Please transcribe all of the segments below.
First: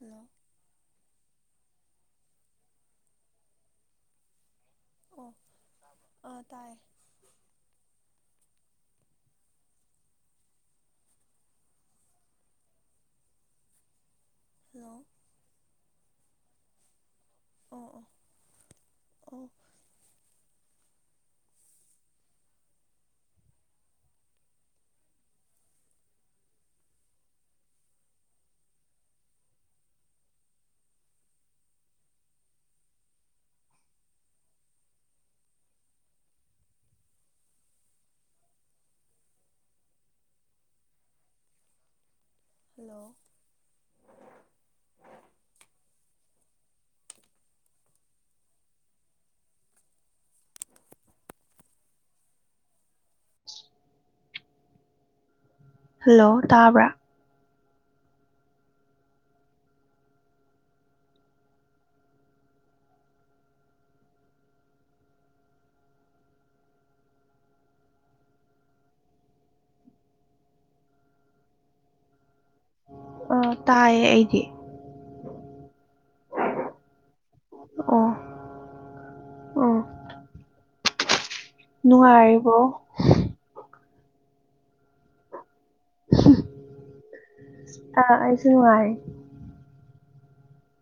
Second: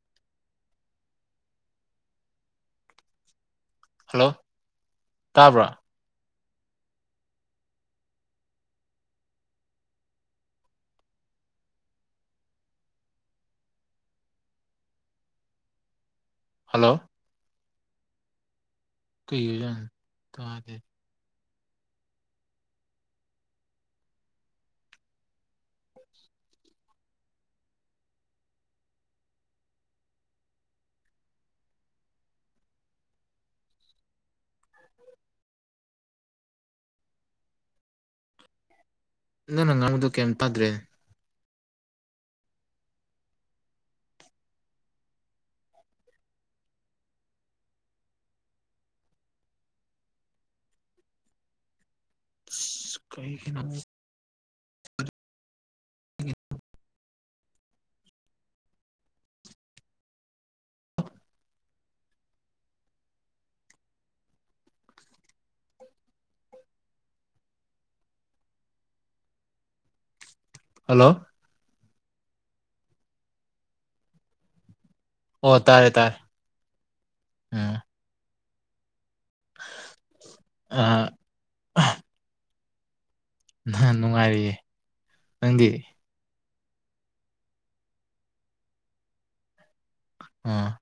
ꯍꯗꯣ ꯍꯜꯂꯣ ꯑꯣ ꯇꯥꯕ꯭ꯔꯥ ꯑꯥ ꯇꯥꯏ ꯍꯂꯣ ꯍꯜꯂꯣ ꯑꯣ ꯑꯣ ꯀꯩꯖꯅ ꯊꯗ ꯅꯪꯅ ꯉꯥꯡꯕꯗꯨ ꯀꯩꯝ ꯇꯥꯗ꯭ꯔꯦ ꯍꯂꯣ ꯀꯩ ꯍꯅꯍ ꯍꯜꯂꯣ ꯇꯥꯕ꯭ꯔꯥ ꯍꯜꯂꯣ ꯇꯥꯏꯌꯦ ꯑꯩꯗꯤ ꯑꯣ ꯇꯥꯔꯦ ꯇꯥꯔꯦ ꯎꯝ ꯑꯣ ꯑꯣ ꯑ ꯅꯉꯥꯏꯔꯤꯕ ꯅ ꯅꯨꯡꯉꯥꯏꯔꯑꯦ ꯅꯪꯗꯤ ꯑꯥ ꯑꯩꯁꯨ ꯅꯨꯡꯉꯥꯏ ꯑ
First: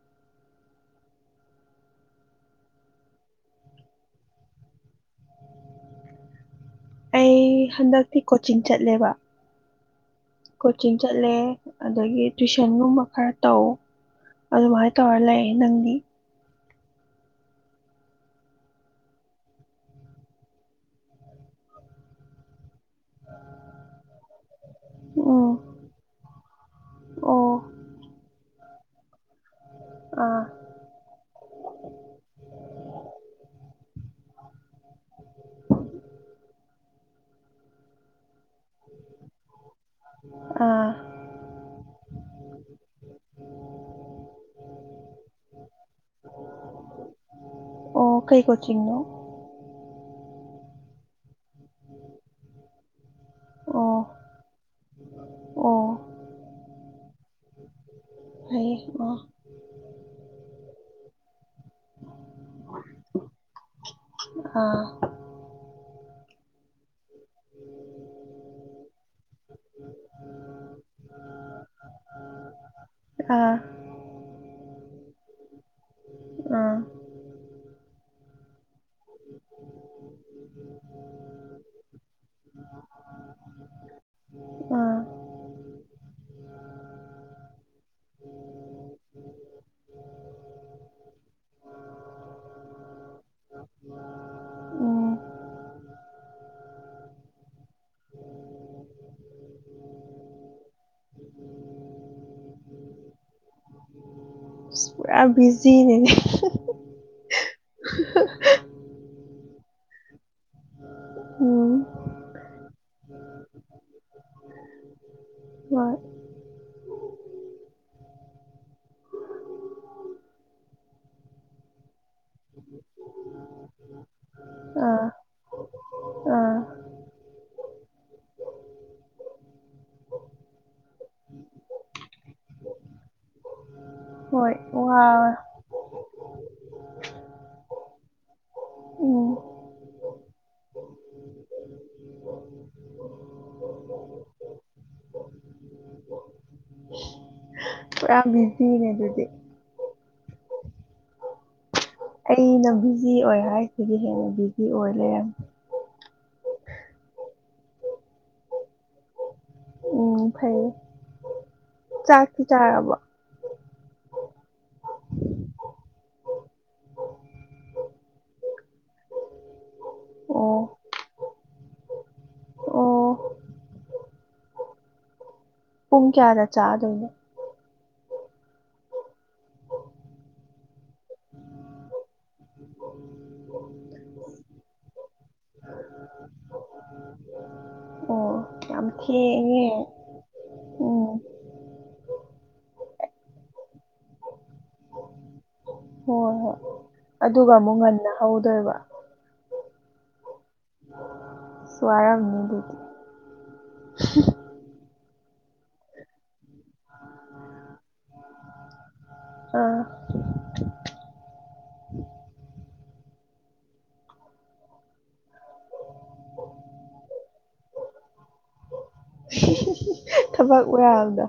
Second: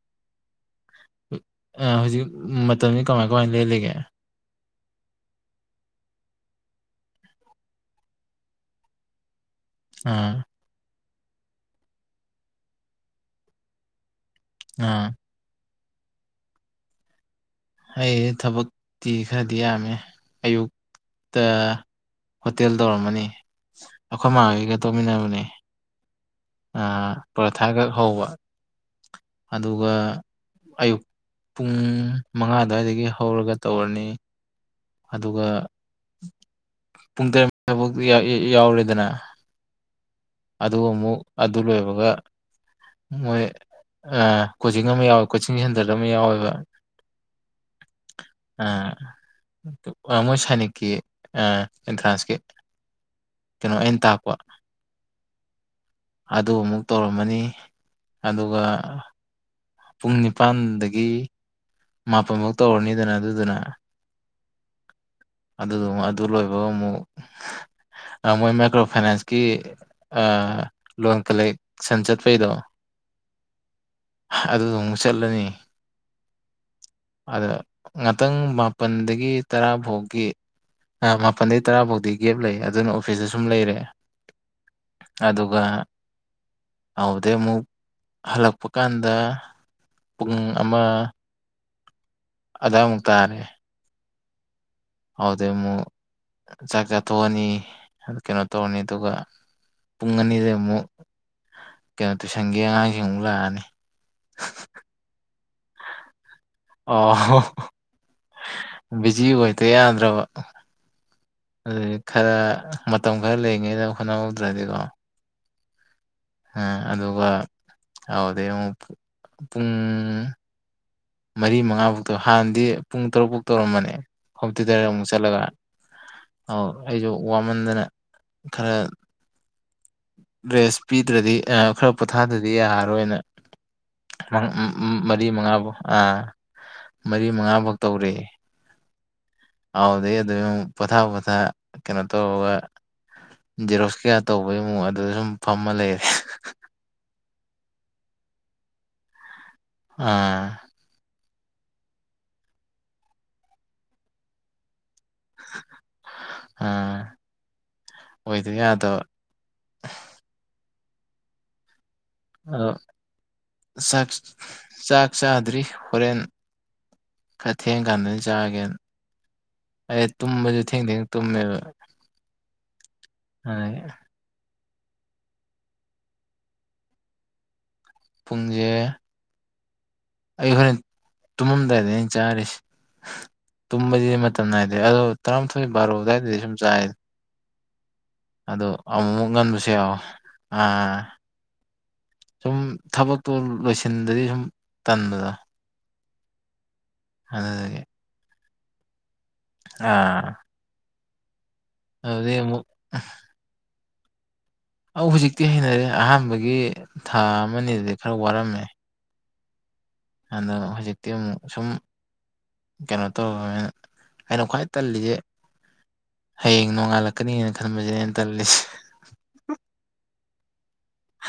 ꯑ ꯍꯧꯖꯤꯛ ꯃꯇꯝꯁꯤ ꯀꯃꯥꯏ ꯀꯃꯥꯏ ꯂꯦꯜꯂꯤꯒꯦ ꯑꯩ ꯍꯟꯗꯛꯇꯤ ꯀꯣꯆꯤꯡ ꯆꯠꯂꯦꯕ ꯑ ꯀꯣꯆꯤꯡ ꯆꯠꯂꯦ ꯑꯗꯒꯤ ꯇꯨꯏꯁꯟꯒꯨꯝꯕ ꯈꯔ ꯇꯧ ꯑꯗꯨ ꯃꯥꯥꯏ ꯑꯥ ꯇꯧꯔꯂꯦ ꯅꯪꯗꯤ ꯑꯩ ꯊꯕꯛꯇꯤ ꯈꯔꯗꯤ ꯌꯥꯝꯃꯦ ꯑꯌꯨꯛꯇ ꯍꯣꯇꯦꯜ ꯇꯧꯔꯝꯃꯅꯤ ꯑꯩꯈꯣꯏ ꯃꯥꯩꯒ ꯇꯧꯃꯤꯟꯅꯕꯅꯦ ꯎꯝ ꯑꯣ ꯄꯔꯊꯥꯈꯛ ꯍꯧꯕ ꯑꯗꯨꯒ ꯑꯥ ꯑꯌꯨꯛ ꯄꯨꯡ ꯃꯉꯥ ꯑꯗꯨꯏꯗꯒꯤ ꯍꯧꯔꯒ ꯇꯧꯔꯅꯤ ꯑꯗꯨꯒ ꯄꯨꯡ ꯇꯔꯦꯠ ꯊꯕ ꯌꯥꯎꯔꯦꯗꯅ ꯑꯗꯨ ꯑꯥ ꯑꯃꯨꯛ ꯑꯗꯨ ꯂꯣꯏꯕꯒ ꯃꯣꯏ ꯀꯣꯆꯤꯡ ꯑꯃ ꯌꯥꯎꯋꯦ ꯀꯣꯆꯤꯡ ꯁꯦꯟꯇꯔꯗ ꯑꯃ ꯌꯥꯎꯋꯦꯕ ꯑꯣ ꯀꯩ ꯀꯣꯆꯤꯡꯤꯡꯅꯣ ꯃꯣꯏ ꯁꯥꯏꯅꯤꯛꯀꯤ ꯑꯦꯟꯇ꯭ꯔꯥꯟꯁꯀꯤ ꯀꯩꯅꯣ ꯑꯣ ꯑꯦꯟꯇꯄ ꯑꯣ ꯑꯗꯨ ꯑꯃꯨꯛ ꯇꯧꯔꯝꯃꯅꯤ ꯑꯗꯨꯒ ꯐꯩꯌꯦ ꯑꯣ ꯄꯨꯡ ꯅꯤꯄꯥꯜꯗꯒꯤ ꯃꯥꯄꯟꯐꯧ ꯇꯧꯔꯅꯤꯗꯅ ꯑꯗꯨꯗꯨꯅ ꯑꯥ ꯑꯗꯨꯗꯨ ꯑꯗꯨ ꯂꯣꯏꯕꯒ ꯑꯃꯨꯛ ꯎꯝ ꯃꯣꯏ ꯃꯥꯏꯀ꯭ꯔꯣ ꯐꯥꯏꯅꯥꯟꯁꯀꯤ ꯂꯣꯟ ꯀꯂꯦꯛꯁꯟ ꯆꯠꯄꯩꯗꯣ ꯑ ꯑꯗꯨꯗ ꯑꯃꯨꯛ ꯆꯠꯂꯅꯤ ꯑ ꯑꯗ ꯉꯥꯛꯇꯪ ꯃꯥꯄꯜꯗꯒꯤ ꯇꯔꯥꯐꯥꯎ ꯃꯥꯄꯜꯗꯒꯤꯩ ꯇꯔꯥ ꯐꯥꯎꯗꯤ ꯒꯦꯞ ꯂꯩ ꯑꯗꯨꯅ ꯑꯣꯐꯤꯁꯇ ꯁꯨꯝ ꯂꯩꯔꯦ ꯑꯥ ꯑꯗꯨꯒ ꯑꯗꯨꯗꯩ ꯑꯃꯨꯛ ꯍꯜꯂꯛꯄ ꯀꯥꯟꯗ ꯄꯨꯡ ꯑꯃ ꯑꯗ ꯑꯃ ꯇꯥꯔꯦ ꯎꯝ ꯑꯗꯨꯥꯎꯗꯤꯩ ꯑꯃꯨꯛ ꯆꯥꯛ ꯆꯥꯊꯣꯛꯑꯅꯤ ꯀꯩꯅꯣ ꯇꯧꯔꯅꯤ ꯑꯗꯨꯒ ꯄꯨꯡ ꯑꯅꯤꯗ ꯑꯃꯨꯛ ꯀꯩꯅꯣ ꯇꯨꯏꯁꯟꯒꯤ ꯑꯉꯥꯡꯁꯤ ꯑꯃꯨꯛ ꯂꯥꯛꯑꯅꯤ ꯄꯨꯔꯥ ꯕꯤꯖꯤꯅꯦꯅꯦ ꯑꯣ ꯠꯇꯦꯗ꯭ꯔꯕ ꯎꯝ ꯑꯗꯨꯗꯤ ꯈꯔ ꯃꯇꯝ ꯈꯔ ꯂꯩꯉꯅ ꯍꯣꯠꯅꯍꯧꯗ꯭ꯔꯗꯤꯀꯣ ꯋꯥ ꯑ ꯑꯗꯨꯒ ꯍꯗꯤ ꯑꯃꯨꯛ ꯄꯨꯡ ꯃꯔꯤ ꯃꯉꯥ ꯐꯧꯛꯇꯧ ꯍꯥꯟꯅꯗꯤ ꯄꯨꯡ ꯇꯔꯨꯛ ꯐꯧ ꯇꯧꯔꯝꯕꯅꯦ ꯍꯇꯗꯔꯦ ꯑꯃꯨꯛ ꯑꯥ ꯆꯠꯂꯒ ꯑꯥ ꯑꯩꯁꯨ ꯋꯥꯃꯟꯗꯅ ꯈꯔ ꯔꯦꯁ ꯄꯤꯗ꯭ꯔꯗꯤ ꯈꯔ ꯄꯣꯊꯥꯗ꯭ꯔꯗꯤ ꯌꯥꯔꯔꯣꯏꯅ ꯍꯣꯏ ꯃꯔꯤ ꯋꯥ ꯃꯉꯥ ꯐꯧ ꯑꯥ ꯃꯔꯤ ꯃꯉꯥ ꯐꯧ ꯇꯧꯔꯤ ꯎꯝ ꯍꯥꯎꯗꯤ ꯑꯗꯨ ꯄꯣꯊꯥ ꯄꯊꯥ ꯀꯩꯅꯣ ꯇꯧꯔꯒ ꯖꯦꯔꯣꯁ ꯀꯌꯥ ꯇꯧꯕꯒꯤ ꯃꯑꯣꯡ ꯑꯗꯨꯗ ꯁꯨꯝ ꯐꯝꯃ ꯂꯩꯔꯦ ꯄꯨꯔꯥ ꯕꯤꯖꯤꯅꯦ ꯑꯗꯨꯗꯤ ꯑꯥ ꯑꯩꯅ ꯕꯤꯖꯤ ꯑꯣꯏ ꯍꯥꯏꯁꯤꯗꯤ ꯍꯦꯟꯅ ꯕꯤꯖꯤ ꯑꯣꯏ ꯂꯩꯔ ꯑꯥ ꯑꯣꯏꯗꯣꯏ ꯑꯗꯣ ꯎ ꯐꯩꯌꯦ ꯆꯥꯛꯁꯤ ꯑꯗꯣ ꯆꯥꯔꯕꯣ ꯆꯥꯛ ꯆꯥꯛ ꯆꯥꯗ꯭ꯔꯤ ꯍꯣꯔꯦꯟ ꯈꯔ ꯊꯦꯡ ꯀꯥꯟꯗꯅꯤ ꯆꯥꯒꯦꯅ ꯑꯩ ꯇꯨꯝꯕꯁꯨ ꯑꯣ ꯊꯦꯡ ꯊꯦꯡ ꯇꯨꯝꯃꯦꯕ ꯑꯣ ꯑꯦ ꯄꯨꯡ ꯀꯌꯥꯗ ꯆꯥꯗꯣꯏꯅꯣ ꯄꯨꯨꯡꯟꯖꯦ ꯑꯩꯈꯣꯏꯅ ꯇꯨꯝꯃꯝꯗꯥꯏꯗ ꯑꯩꯅ ꯆꯥꯔꯤꯁꯦ ꯇꯨꯝꯕꯗꯤꯗꯤ ꯃꯇꯝ ꯅꯥꯏꯗꯦ ꯑꯗꯣ ꯇꯔꯥꯃꯥꯊꯣꯏ ꯕꯥꯔꯣ ꯑꯗꯨꯋꯥꯏꯗꯗꯤ ꯁꯨꯝ ꯆꯥꯏ ꯑꯣ ꯑ ꯌꯥꯝ ꯑꯃꯨꯛꯃꯨꯛ ꯉꯟꯕꯁꯨ ꯊꯦꯡꯉꯦ ꯌꯥꯎ ꯑꯥ ꯎꯝ ꯁꯨꯝ ꯊꯕꯛꯇꯣ ꯂꯣꯏꯁꯤꯟꯗꯗꯤ ꯁꯨꯝ ꯇꯟꯕꯗ ꯍꯣꯏ ꯍꯣꯏ ꯑꯗꯨꯒ ꯑꯃꯨꯛ ꯉꯟꯅ ꯍꯧꯗꯣꯏꯕ ꯑꯥ ꯑꯗꯨꯗꯩ ꯁ꯭ꯋꯥꯔꯝꯅꯤꯗꯤ ꯑꯃꯨꯛ ꯑ ꯍꯧꯖꯤꯛꯇꯤ ꯍꯦꯡꯅꯔꯦ ꯑꯍꯥꯟꯕꯒꯤ ꯊꯥ ꯑꯃꯅꯤꯗꯗꯤ ꯈꯔ ꯋꯥꯔꯝꯃꯦ ꯑꯥ ꯑꯗꯣ ꯍꯧꯖꯤꯛꯇꯤ ꯑꯃꯨꯛ ꯁꯨꯝ ꯀꯩꯅꯣ ꯇꯧ ꯑꯩꯅ ꯈ꯭ꯋꯥꯏ ꯇꯜꯂꯤꯁꯦ ꯍꯌꯦꯡ ꯅꯣꯡꯉꯥꯜꯂꯛꯀꯅꯤꯅ ꯈꯟꯁꯅꯦꯩꯅ ꯇꯜꯂꯤꯁꯦ ꯊꯕꯛ ꯋꯥꯔꯕꯗ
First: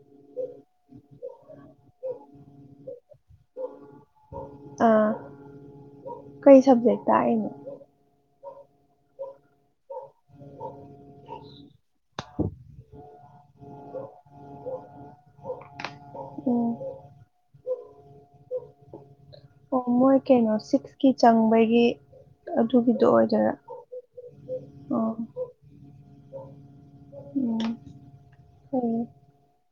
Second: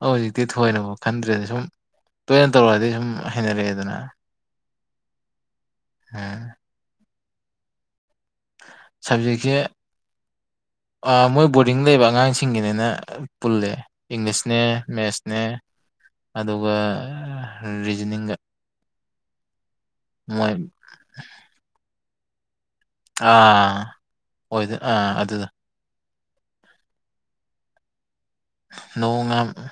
ꯑꯣ ꯍꯧꯖꯤꯛꯇꯤ ꯊꯑꯣꯅꯕ ꯈꯟꯗ꯭ꯔꯦꯗꯤ ꯁꯨꯝ ꯇꯣꯏꯅ ꯇꯧꯔꯛꯑꯗꯤ ꯁꯨꯝ ꯍꯩꯅꯔꯛꯑꯦ ꯑꯗꯨꯅ ꯀꯩ ꯁꯕꯖꯦꯛꯇꯏꯅꯣ ꯁꯖꯤꯒ ꯑꯣ ꯃꯣꯏ ꯕꯣꯔꯗꯤꯡ ꯂꯩꯕ ꯑꯉꯥꯡꯁꯤꯡꯒꯤꯅꯤꯅ ꯄꯨꯜꯂꯦ ꯏꯪꯂꯤꯁꯅꯦ ꯃꯦꯠꯁꯅꯦ ꯎꯝ ꯑꯗꯨꯒ ꯔꯤꯖꯅꯤꯡꯒ ꯑꯣ ꯃꯣꯏ ꯀꯩꯅꯣ ꯁꯤꯛꯁꯀꯤ ꯆꯪꯕꯒꯤ ꯑꯗꯨꯒꯤꯗꯣ ꯑꯣꯏꯗꯣꯏꯔꯥ ꯑꯥ ꯑꯣꯏꯗ ꯑꯥ ꯑꯣ ꯑꯗꯨꯗ ꯍ ꯅꯣꯡ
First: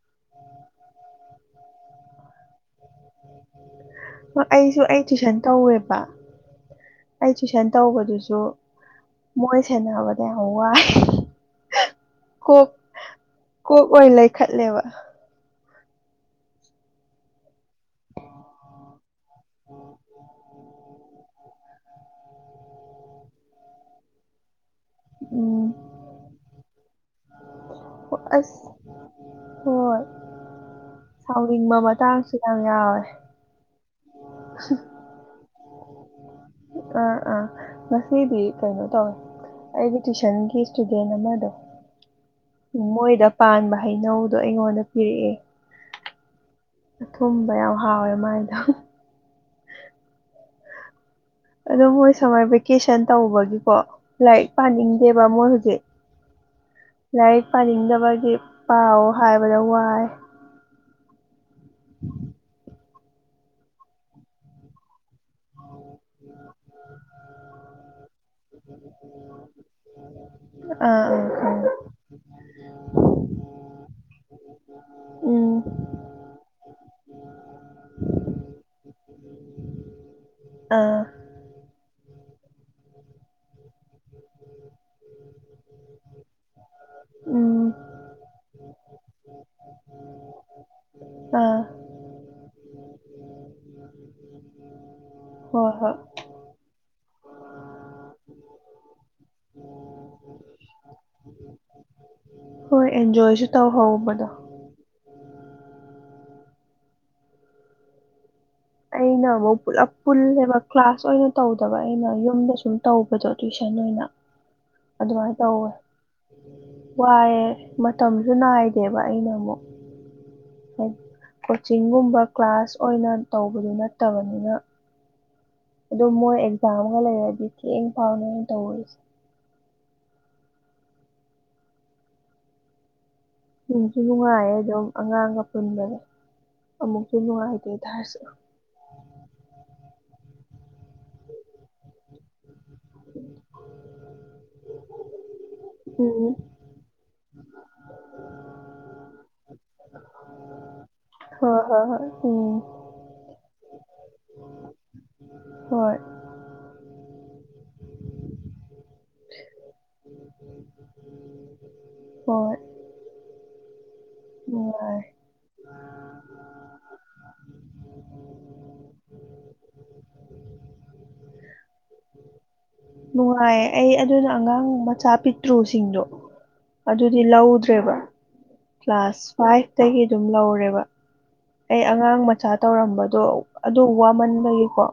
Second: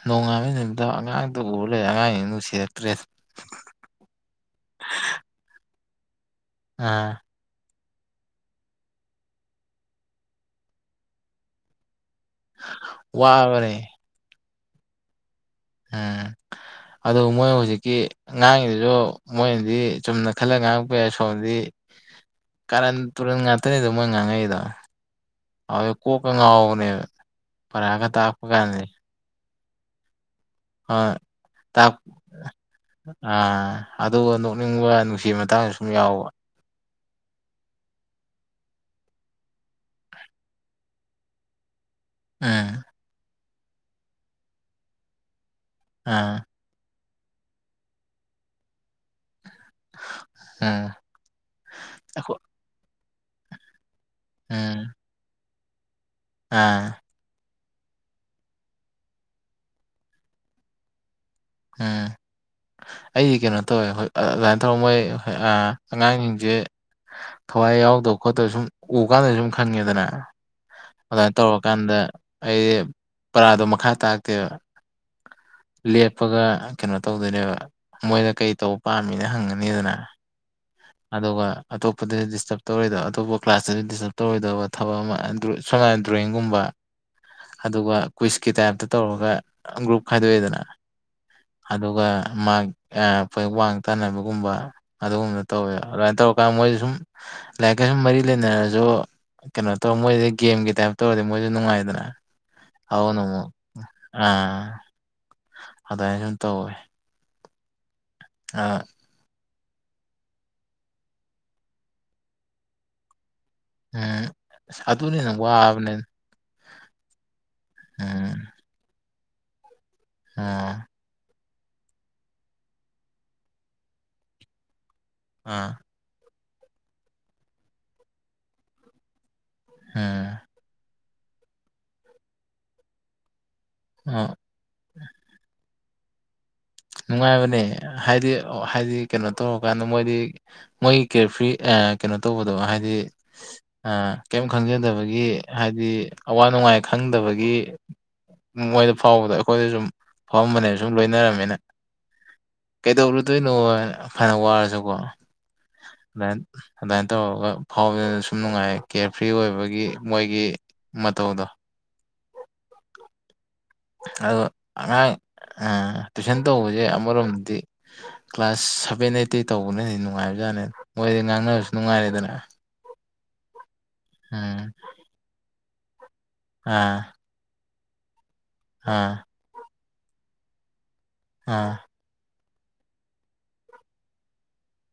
ꯅꯣꯡ ꯉꯥꯃꯤ ꯅꯨꯃꯤꯠꯇ ꯑꯉꯥꯡꯗꯣ ꯎꯔ ꯂꯩꯦ ꯑꯉꯥꯡꯁꯤꯡ ꯅꯨꯡꯁꯤꯔꯛꯇ꯭ꯔꯦ ꯑꯩꯁꯨ ꯑꯩ ꯇꯨꯏꯁꯟ ꯀꯧꯋꯦꯕ ꯑꯥ ꯑꯩ ꯇꯨꯏꯁꯟ ꯇꯧꯕꯗꯨꯁꯨ ꯃꯣꯏ ꯁꯦꯟꯅꯕꯗ ꯌꯥꯝ ꯋꯥꯏ ꯀꯣꯛ ꯋꯥꯕꯅꯦ ꯀꯣꯛ ꯑꯣꯏꯅ ꯂꯩꯈꯠꯂꯦꯕ ꯍꯝ ꯑꯗꯨ ꯃꯣꯏ ꯍꯧꯖꯤꯛꯀꯤ ꯉꯥꯡꯉꯤꯗꯨꯁꯨ ꯃꯣꯏꯅꯗꯤ ꯆꯨꯝꯅ ꯈꯜꯂꯒ ꯉꯥꯡꯉꯛꯄ ꯌꯥꯏ ꯁꯣꯝꯗꯤ [inaudible] ꯀꯔꯟ ꯇꯨꯔꯟ ꯉꯥꯛꯇꯅꯤꯗꯣ ꯃꯣꯏ ꯉꯥꯡꯉꯛꯏꯗꯣ ꯎꯝ ꯑ ꯀꯣꯀ ꯉꯎꯕꯅꯦ ꯐꯔꯒ ꯑꯁ ꯇꯥꯛꯄꯀꯅꯤ ꯍꯣꯏ ꯁꯥꯎꯅꯤꯡꯕ ꯑ ꯃꯇꯥꯡꯁꯨ ꯌꯥꯝ ꯌꯥꯎꯋꯦ ꯑ ꯑꯗꯨꯒ ꯅꯣꯛꯅꯤꯡꯕ ꯅꯨꯡꯁꯤꯕ ꯃꯇꯥꯡꯁꯨ ꯌꯥꯎ ꯑꯥ ꯑꯥ ꯉꯁꯤꯗꯤ ꯀꯩꯅꯣ ꯇꯧꯋꯦ ꯑꯩꯒꯤ ꯇꯨꯏꯁꯟꯒꯤ ꯏꯁꯇꯨꯗꯦꯟ ꯑꯃꯗꯣ ꯎꯝ ꯃꯣꯏꯗ ꯄꯥꯟꯕ ꯍꯩꯅꯧꯗꯣ ꯑꯩꯉꯣꯟꯗ ꯄꯤꯔꯛꯑꯦ ꯑꯥ ꯑꯊꯨꯝꯕ ꯌꯥꯝ ꯍꯥꯎꯋꯦ ꯃꯥꯏꯗ ꯍꯝ ꯑꯣ ꯃꯣꯏ ꯁꯝꯃꯔ ꯚꯦꯀꯦꯁꯟ ꯇꯧꯕꯒꯤꯀꯣ ꯂꯥꯏꯔꯤꯛ ꯎꯝ ꯄꯥꯅꯤꯡꯗꯦꯕ ꯃꯣꯏ ꯍꯧꯖꯤꯛ ꯑꯥ ꯂꯥꯏꯔꯤꯛ ꯄꯥꯅꯤꯡꯗꯕꯒꯤ ꯄꯥꯎ ꯍꯥꯏꯕꯗ ꯋꯥꯏ ꯑꯝ ꯑꯩꯗꯤ ꯀꯩꯅꯣ ꯇꯧꯋꯦ ꯑꯗꯨꯃꯥꯏꯅ ꯇꯧꯔ ꯃꯣꯏ ꯑꯉꯥꯡꯁꯤꯡꯁꯦ ꯊꯋꯥꯏ ꯌꯥꯎꯗꯕ ꯈꯣꯠꯇꯕ ꯁꯨꯝ ꯎ ꯀꯥꯟꯗ ꯁꯨꯝ ꯈꯪꯉꯦꯗꯅ ꯑꯥ ꯑꯥ ꯑꯗꯨꯃꯥꯏꯅ ꯈꯪꯉꯦ ꯇꯧꯔꯀꯥꯟꯗ ꯑꯩ ꯄꯔꯥꯗꯣ ꯃꯈꯥ ꯇꯥꯛꯇꯦꯕ ꯎꯝ ꯂꯦꯞ ꯀꯞꯄꯒ ꯀꯩꯅꯣ ꯇꯧꯗꯣꯏꯅꯦꯕ ꯃꯣꯏꯅ ꯀꯩ ꯇꯧꯕ ꯄꯥꯝꯃꯤꯅ ꯍꯪꯉꯅꯤꯗꯅ ꯑꯥ ꯑꯗꯨꯒ ꯑꯇꯣꯞꯄꯗꯗꯤ ꯗꯤꯁꯇꯔꯕ ꯇꯧꯔꯣꯏꯗꯕ ꯑꯇꯣꯞꯄ ꯀ꯭ꯂꯥꯁꯇꯁꯨ ꯗꯤꯁꯇꯔꯕ ꯇꯧꯔꯣꯏꯗꯕ ꯊꯕꯛ ꯑꯃ ꯁꯉꯥꯏ ꯗ꯭ꯔꯣꯣꯌꯤꯡꯒꯨꯝꯕ ꯎꯝ ꯑꯗꯨꯒ ꯀꯨꯏꯁ ꯀꯤ ꯇꯥꯏꯞꯇ ꯇꯧꯔꯒ ꯒ꯭ꯔꯨꯞ ꯈꯥꯏꯗꯣꯛꯑꯦꯗꯅ ꯑꯥ ꯑꯗꯨꯒ ꯃꯥꯥꯏ ꯐꯣꯏ ꯋꯥꯡ ꯇꯥꯅꯕꯒꯨꯝꯕ ꯑꯗꯨꯒꯨꯝꯕ ꯍꯣꯏ ꯇꯧꯋꯦ ꯍꯣꯏ ꯑꯗꯨꯃꯥꯏꯅ ꯇꯧꯔꯀꯥꯟꯗ ꯃꯣꯏꯁꯨ ꯁꯨꯝ ꯂꯥꯏꯛꯀ ꯁꯨꯝ ꯃꯔꯤ ꯂꯩꯅꯁꯨ ꯀꯩꯅꯣ ꯇꯧꯔ ꯃꯣꯏꯁꯤꯗꯤ ꯒꯦꯝꯒꯤ ꯇꯥꯏꯞ ꯇꯧꯔꯗꯤ ꯃꯣꯏꯁꯨ ꯅꯨꯡꯉꯥꯏꯗꯅ ꯍꯣꯏ ꯑꯅ ꯑꯦꯟꯖꯣꯏꯁꯨ ꯇꯧꯍꯧꯕꯗꯣ ꯑ ꯑꯗꯨꯥꯏ ꯁꯨꯝ ꯇꯧꯋꯦ ꯑꯥ ꯑꯩꯅꯕꯨꯧ ꯄꯨꯂꯞ ꯄꯨꯜꯂꯦꯕ ꯀ꯭ꯂꯥꯁ ꯑꯣꯏꯅ ꯇꯧꯗꯕ ꯑꯩꯅ ꯌꯨꯝꯗ ꯁꯨꯝ ꯇꯧꯕꯗꯣ ꯇ꯭ꯨꯋꯏꯤꯁꯟ ꯑꯣꯏꯅ ꯎꯝ ꯑꯗꯨꯅ ꯍꯦꯟꯅ ꯑꯗꯨꯃꯥꯏꯅ ꯇꯧꯋꯦ ꯋꯥꯕꯅꯦ ꯋꯥꯏꯑꯦ ꯃꯇꯝꯁꯨ ꯎꯝ ꯅꯥꯏꯗꯦꯕ ꯑꯩꯅ ꯑꯃꯨꯛ ꯑꯥ ꯀꯣꯆꯤꯡꯒꯨꯝꯕ ꯀ꯭ꯂꯥꯁ ꯑꯣꯏꯅ ꯇꯧꯕꯗꯨ ꯅꯠꯇꯕꯅꯤꯅ ꯑꯥ ꯑꯗꯨꯣ ꯃꯣꯏ ꯑꯦꯛꯖꯥꯝꯒ ꯂꯩꯔꯗꯤ ꯊꯦꯡ ꯐꯥꯎꯅ ꯑꯩꯅ ꯇꯧꯔꯤꯁꯦ ꯑꯥ ꯅꯨꯡꯁꯨ ꯑꯥ ꯅꯨꯡꯉꯥꯏꯌꯦ ꯑꯗꯨꯝ ꯑꯉꯥꯡꯒ ꯄꯨꯟꯕꯗ ꯅꯨꯡꯉꯥꯏꯕꯅꯦ ꯇꯥꯔꯁꯨ ꯍꯥꯏꯗꯤ ꯍꯥꯏꯗꯤ ꯀꯩꯅꯣ ꯇꯧꯔꯀꯥꯟꯗ ꯃꯣꯏꯗꯤ ꯃꯣꯏꯒꯤ ꯀꯦꯌꯔ ꯐ꯭ꯔꯤ ꯀꯩꯅꯣ ꯇꯧꯕꯗꯣ ꯍꯥꯏꯗꯤ ꯀꯩꯝ ꯈꯪꯖꯗꯕꯒꯤ ꯍꯥꯏꯗꯤ ꯍꯥꯏꯗꯤ ꯎꯝ ꯑꯋꯥ ꯅꯨꯡꯉꯥꯏ ꯈꯪꯗꯕꯒꯤ ꯃꯣꯏꯗ ꯐꯥꯎꯕꯗ ꯑꯩꯈꯣꯏꯗ ꯁꯨꯝ ꯐꯝꯕꯅꯦꯁꯨ ꯁꯨꯝ ꯂꯣꯏꯅꯔꯝꯃꯤꯅ ꯍꯣꯏ ꯍꯣꯏ ꯍꯣꯏ ꯎꯝ ꯀꯩꯗꯧꯔꯨꯗꯣꯏꯅꯣ ꯐꯅ ꯋꯥꯔꯁꯨꯀꯣ ꯍꯣꯏ ꯑꯗꯨꯃ ꯑꯗꯨꯃꯥꯏꯅ ꯇꯧꯔꯒ ꯐꯥꯎꯕꯅ ꯁꯨꯝ ꯅꯨꯡꯉꯥꯏ ꯀꯦꯌꯔ ꯐ꯭ꯔꯤ ꯑꯣꯏꯕꯒꯤ ꯃꯣꯏꯒꯤ ꯃꯇꯧꯗꯣ ꯑꯣ ꯑ ꯑꯉꯥꯡ ꯇꯨꯏꯁꯟ ꯇꯧꯕꯁꯦ ꯑꯃꯔꯣꯝꯗꯤ ꯀ꯭ꯂꯥꯁ ꯁꯚꯦꯟ ꯑꯩꯠꯇꯇꯩ ꯇꯧꯕꯅꯦꯅꯗꯤ ꯅꯨꯡꯉꯥꯏꯕꯖꯥꯠꯅꯦ ꯃꯣꯏꯗꯤ ꯉꯥꯡꯅꯕꯁꯨ ꯅꯨꯡꯉꯥꯏꯔꯦꯗꯅ ꯅꯨꯡꯉꯥꯏꯌꯦ ꯑꯩ ꯑꯗꯨꯅ ꯑꯉꯥꯡ ꯎꯝ ꯃꯆꯥ ꯄꯤꯛꯇ꯭ꯔꯨꯁꯤꯡꯗꯣ ꯑꯥ ꯑꯗꯨꯗꯤ ꯂꯧꯗ꯭ꯔ ꯑꯥ ꯀ꯭ꯂꯥꯁ ꯐꯥꯏꯚꯇꯒꯤ ꯑꯗꯨꯝ ꯂꯧꯔꯦꯕ ꯑꯥ ꯑꯩ ꯑꯉꯥꯡ ꯃꯆꯥ ꯇꯧꯔꯝꯕꯗꯣ ꯑꯗꯨ ꯋꯥꯃꯟꯕꯒꯤꯀꯣ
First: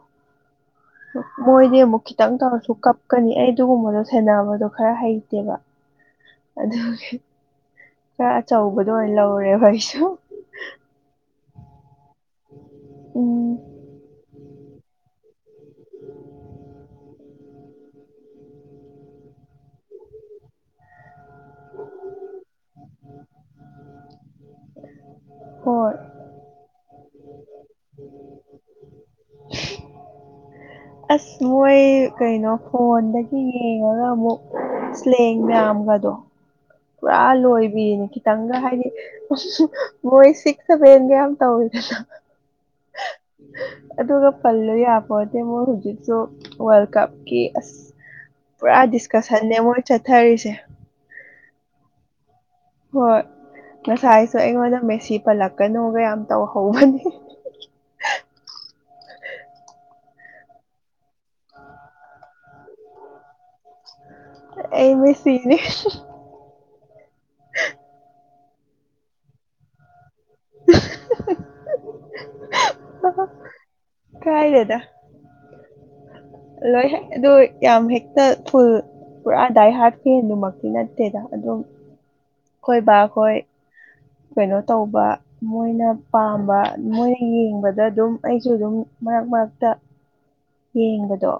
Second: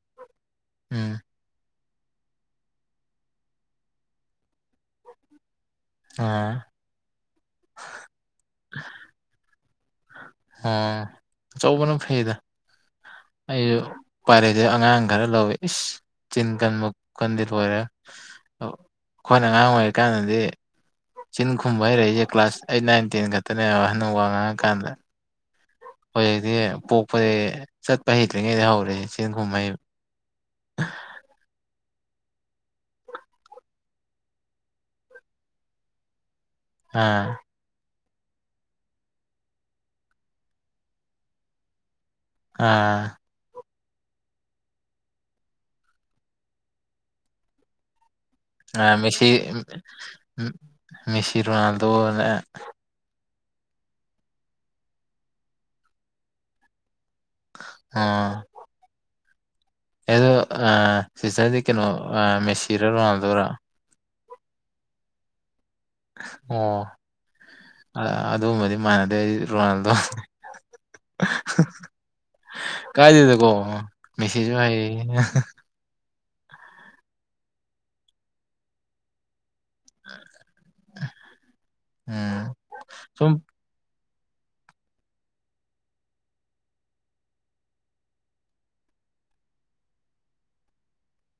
ꯎꯝ ꯃꯣꯏꯗꯤ ꯑꯃꯨꯛ ꯈꯤꯇꯪ ꯇꯧꯔꯁꯨ ꯀꯞꯀꯅꯤ ꯑꯩ ꯑꯗꯨꯒꯨꯝꯕꯗꯣ ꯁꯦꯅꯕꯗꯣ ꯈꯔ ꯍꯩꯇꯦꯕ ꯑꯥ ꯑꯦ ꯈꯔ ꯑꯆꯧꯕꯗꯣ ꯑꯣꯏꯅ ꯂꯧꯔꯦ ꯍꯣꯏ ꯑꯣ ꯑꯆꯧꯕꯅ ꯐꯩꯗ ꯎꯝ ꯑꯩꯁꯨ ꯄꯥꯏꯔꯛꯁꯦ ꯑꯉꯥꯡ ꯈꯔ ꯂꯧꯋꯦ ꯏꯁ ꯆꯤꯟ ꯀꯟ ꯃ ꯀꯟ ꯏꯔꯔꯕꯔꯦ ꯑꯩꯈꯣꯏꯅ ꯑꯉꯥꯡ ꯑꯣꯏꯔꯤꯀꯥꯟꯗꯗꯤ ꯆꯤꯟ ꯈꯨꯝꯕ ꯍꯩꯔꯛꯏꯁꯦ ꯀ꯭ꯂꯥꯁ ꯑꯩꯠ ꯅꯥꯏꯟ ꯇꯦꯟ ꯈꯛꯇꯅꯦꯕ ꯋꯥꯍꯟꯅ ꯋꯥ ꯉꯥꯡꯉꯀꯥꯟꯗ ꯍꯣꯏ ꯍꯧꯖꯤꯛꯇꯤ ꯄꯣꯛꯄꯗꯤ ꯆꯠꯄ ꯍꯩꯇ꯭ꯔꯤꯉꯩꯗ ꯍꯧꯔꯦ ꯏꯦꯟ ꯀꯨꯝꯍꯩ ꯑꯁ ꯃꯣꯏ ꯀꯩꯅꯣ ꯐꯣꯟꯗꯒꯤ ꯌꯦꯡꯉꯒ ꯑꯃꯨꯛ ꯁꯦꯡ ꯃꯌꯥꯝ ꯗꯣ ꯄꯨꯔꯥ ꯑꯥ ꯂꯣꯏꯕꯤꯅꯦ ꯈꯤꯇꯪꯒ ꯍꯥꯏꯗꯤ ꯃꯣꯏ ꯁꯤꯛꯁ ꯁꯚꯦꯟꯒ ꯌꯥꯝ ꯇꯧꯔꯤꯗꯅ ꯑꯥ ꯑꯗꯨꯒ ꯄꯜꯂꯨ ꯌꯥꯕꯗꯤ ꯃ ꯍꯧꯖꯤꯛꯁꯨ ꯋꯥꯔꯜ ꯀꯞꯀꯤ ꯑꯁ ꯄꯨꯔꯥ ꯑꯥ ꯃꯦꯁꯤ ꯗꯤꯁꯀꯁꯟꯅꯦ ꯃꯣꯏ ꯆꯠꯊꯔꯤꯁꯦ ꯆꯤꯔꯣꯅꯥꯗꯣꯅ ꯍꯣꯏ ꯉꯁꯥꯏꯁꯨ ꯑꯩꯉꯣꯟꯗ ꯃꯦꯁꯤ ꯄꯜꯂꯛꯀꯅꯨꯒ ꯌꯥꯝ ꯇꯧꯍꯧꯕꯅꯤ ꯑꯥ ꯑꯗꯣ ꯁꯤꯗꯗꯤ ꯀꯩꯅꯣ ꯃꯦꯁꯤꯔ ꯂꯣꯗꯣꯏꯔꯥ ꯑꯦꯃꯦꯁꯤ ꯑꯣ ꯑꯗꯨꯒꯨꯝꯕꯗꯤ ꯃꯥꯟꯅꯗꯦ ꯑꯩ ꯔꯣꯅꯥꯜꯗꯣ [inaudible] ꯀꯥꯏ ꯗꯗ ꯀꯣ ꯃꯤꯁꯤꯖ ꯍꯥꯏ ꯀꯥꯏꯗꯦꯗ ꯂꯣꯏ ꯍꯦꯛ ꯑꯗꯨ ꯌꯥꯝ ꯍꯦꯛꯇ ꯐꯨꯜ ꯄꯨꯔꯥ ꯥꯏ ꯍꯥꯠꯀꯦ ꯑꯗꯨꯃꯀꯤꯤ ꯅꯠꯇꯦꯗ ꯑꯗꯨꯝ ꯎꯝ ꯑꯩꯣꯏ ꯁꯨꯝ ꯑꯩꯣꯏ ꯀꯩꯅꯣ ꯇꯧꯕ ꯃꯣꯏꯅ ꯄꯥꯝꯕ ꯃꯣꯏꯅ ꯌꯦꯡꯕꯗ ꯑꯗꯨꯝ ꯑꯩꯁꯨ ꯑꯗꯨꯝ ꯃꯔꯛ ꯃꯔ ꯌꯦꯡꯕꯗꯣ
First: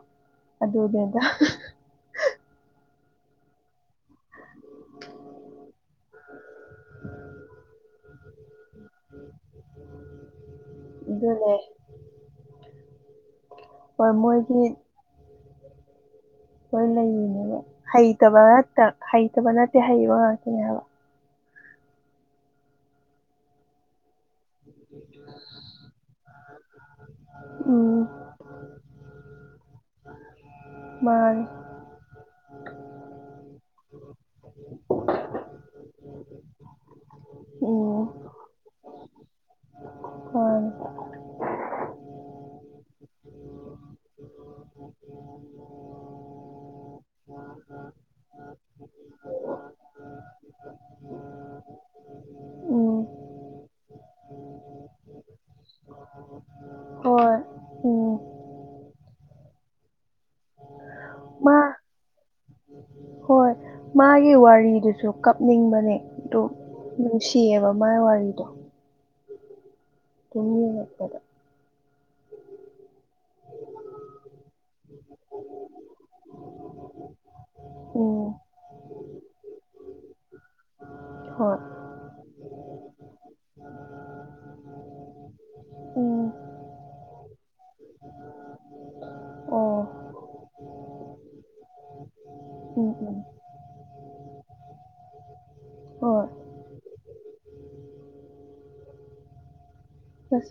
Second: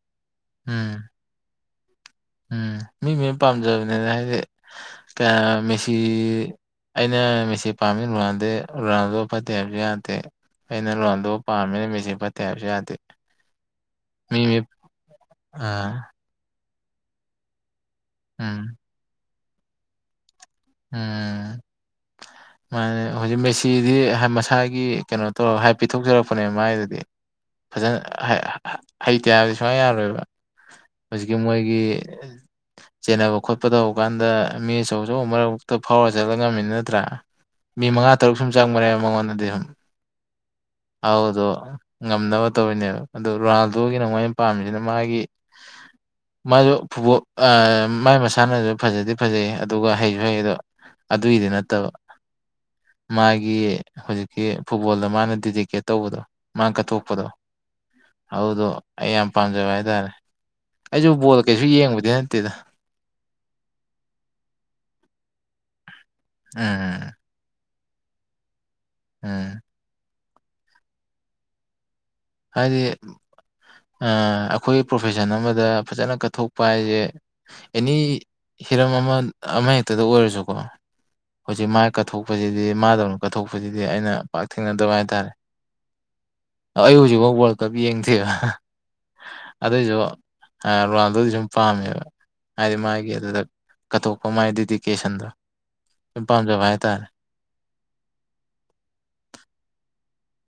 ꯎꯝ ꯑꯗꯨꯗꯨꯗ ꯎꯝ ꯃꯤ ꯃꯌꯥꯝ ꯄꯥꯝꯖꯕꯅꯤꯅ ꯍꯥꯏꯗꯤ ꯃꯦꯁꯤ ꯑꯩꯅ ꯃꯤꯦꯁꯤ ꯄꯥꯝꯃꯤ ꯔꯨꯔꯥꯟꯗꯦ ꯔꯥꯟꯗꯣ ꯐꯠꯇꯦ ꯍꯥꯏꯕꯁꯨ ꯌꯥꯗꯦ ꯑꯩꯅ ꯂꯣꯟꯗꯨ ꯑꯗꯨꯅꯦ ꯄꯥꯝꯃꯤꯅ ꯃꯤꯦꯁꯤ ꯐꯠꯇꯦ ꯍꯥꯏꯕꯁꯨ ꯌꯥꯗꯦ ꯃꯤ ꯃꯤ ꯃꯣꯏꯒꯤ ꯑꯥ ꯂꯣꯏ ꯂꯩꯔꯤꯅꯦꯕ ꯍꯩꯇꯕ ꯎꯝ ꯉꯇ ꯍꯩꯇꯕ ꯅꯠꯇꯦ ꯍꯩꯕ ꯉꯥꯛꯇꯅꯦ ꯍꯥꯏꯕ ꯎꯝ ꯃꯥ ꯍꯧꯖꯤꯛ ꯃꯦꯁꯤꯗꯤ ꯃꯁꯥꯒꯤ ꯀꯩꯅꯣ ꯇꯧꯔ ꯍꯥꯏ ꯄꯤꯊꯣꯛꯆꯔꯛꯄꯅꯦ ꯃꯥꯏꯗꯨꯗꯤ ꯐꯖꯅ ꯎꯝ ꯍꯩꯇꯦ ꯍꯥꯏꯕꯗꯤ ꯁꯨꯡꯌꯥ ꯌꯥꯔꯔꯣꯏꯕ ꯍꯧꯖꯤꯛꯀꯤ ꯃꯥꯅꯤ ꯃꯣꯏꯒꯤ ꯆꯦꯟꯅꯕ ꯈꯣꯠꯄ ꯇꯧꯕ ꯀꯥꯟꯗ ꯃꯤ ꯑꯆꯧ ꯑꯆꯧꯧꯕ ꯃꯔꯛꯇ ꯐꯥꯎꯔ ꯆꯠꯂ ꯉꯝꯃꯤꯅ ꯅꯠꯇ꯭ꯔꯥ ꯃꯤ ꯎꯝ ꯃꯉꯥ ꯇꯔꯨꯛ ꯁꯨꯝ ꯆꯥꯡ ꯃꯏ ꯃꯉꯣꯟꯗ ꯗꯦꯍꯨꯝ ꯍ ꯑꯥꯎꯗꯣ ꯉꯝꯅꯕ ꯇꯧꯔꯤꯅꯦꯕ ꯑꯣ ꯔꯣꯅꯥꯜꯗꯣꯒꯤ ꯅꯉꯩꯅ ꯄꯥꯝꯃꯤꯁꯤꯅ ꯃꯥꯒꯤ ꯃꯥꯁꯨ ꯐꯨꯠꯕꯣꯜ ꯃꯥꯏ ꯃꯁꯥꯟꯅꯁꯨ ꯐꯖꯗꯤ ꯐꯖꯩ ꯑꯗꯨꯒ ꯍꯩꯁꯨ ꯍꯩꯗꯣ ꯑꯗꯨ ꯑꯗꯨ ꯏ ꯅꯠꯇꯕ ꯑꯣ ꯃꯥꯒꯤ ꯍꯧꯖꯤꯛꯀꯤ ꯐꯨꯠꯕꯣꯜꯗ ꯃꯥꯅ ꯗꯗꯤꯗꯤꯀꯦꯠ ꯇꯧꯕꯗꯣ ꯃꯥꯅ ꯀꯠꯊꯣꯛꯄꯗꯣ ꯍꯣꯏ ꯎꯝ ꯑꯗꯨꯗꯣ ꯑꯩ ꯌꯥꯝ ꯄꯥꯝꯖꯕ ꯍꯥꯏꯇꯥꯔꯦ ꯑꯩꯁꯨ ꯕꯣꯜ ꯀꯩꯁꯨ ꯃꯥ ꯌꯦꯡꯕꯗꯤ ꯅꯠꯇꯦ ꯍꯣꯏ ꯃꯥꯒꯤ ꯋꯥꯔꯤꯗꯨꯁꯨ ꯀꯞꯅꯤꯡꯕꯅꯦ ꯑꯗꯨ ꯎꯝ ꯅꯨꯡꯁꯤꯌꯦꯕ ꯃꯥꯏ ꯋꯥꯔꯤꯗꯣ ꯑꯝ ꯇꯨꯡꯟꯒꯄꯗ ꯍꯥꯏꯗꯤ ꯑꯩꯈꯣꯏꯒꯤ ꯄ꯭ꯔꯣꯐꯦꯁꯟ ꯑꯃꯗ ꯐꯖꯅ ꯀꯠꯊꯣꯛꯄ ꯍꯥꯏꯁꯦ ꯑꯦꯅꯤ ꯎꯝ ꯍꯤꯔꯝ ꯑꯃ ꯑꯃꯍꯦꯛꯇꯗ ꯑꯣꯏꯔꯁꯨꯀꯣ ꯍꯣꯏ ꯍꯧꯖꯤꯛ ꯃꯥꯏ ꯀꯠꯊꯣꯛ ꯄꯁꯤꯗꯤ ꯃꯥꯗꯧꯅ ꯀꯠꯊꯣꯛꯄꯁꯤꯗꯤ ꯑꯩꯅ ꯄꯥꯛ ꯊꯦꯡꯅꯗꯕ ꯍꯥꯏꯇꯥꯔꯦ ꯎꯝ ꯑꯩ ꯍꯧꯖꯤꯛ ꯖꯤꯐ ꯋꯥꯔꯛꯇ ꯌꯦꯡꯊꯦꯕ ꯑꯣ ꯑꯗꯨꯏꯁꯨ ꯔꯨꯜꯗꯨꯗꯤ ꯁꯨꯝ ꯄꯥꯝꯃꯦꯕ ꯍꯥꯏꯗꯤ ꯎꯝ ꯃꯥꯒꯤ ꯎꯝ ꯑꯗꯨꯗ ꯀꯠꯊꯣꯛꯄ ꯃꯥꯏꯗꯨꯗꯤ ꯀꯦꯁꯟꯗ꯭ꯔ ꯁꯨꯝ ꯍꯣꯏ ꯄꯥꯝꯖꯕ ꯍꯥꯏꯇꯥꯔꯦ [inaudible]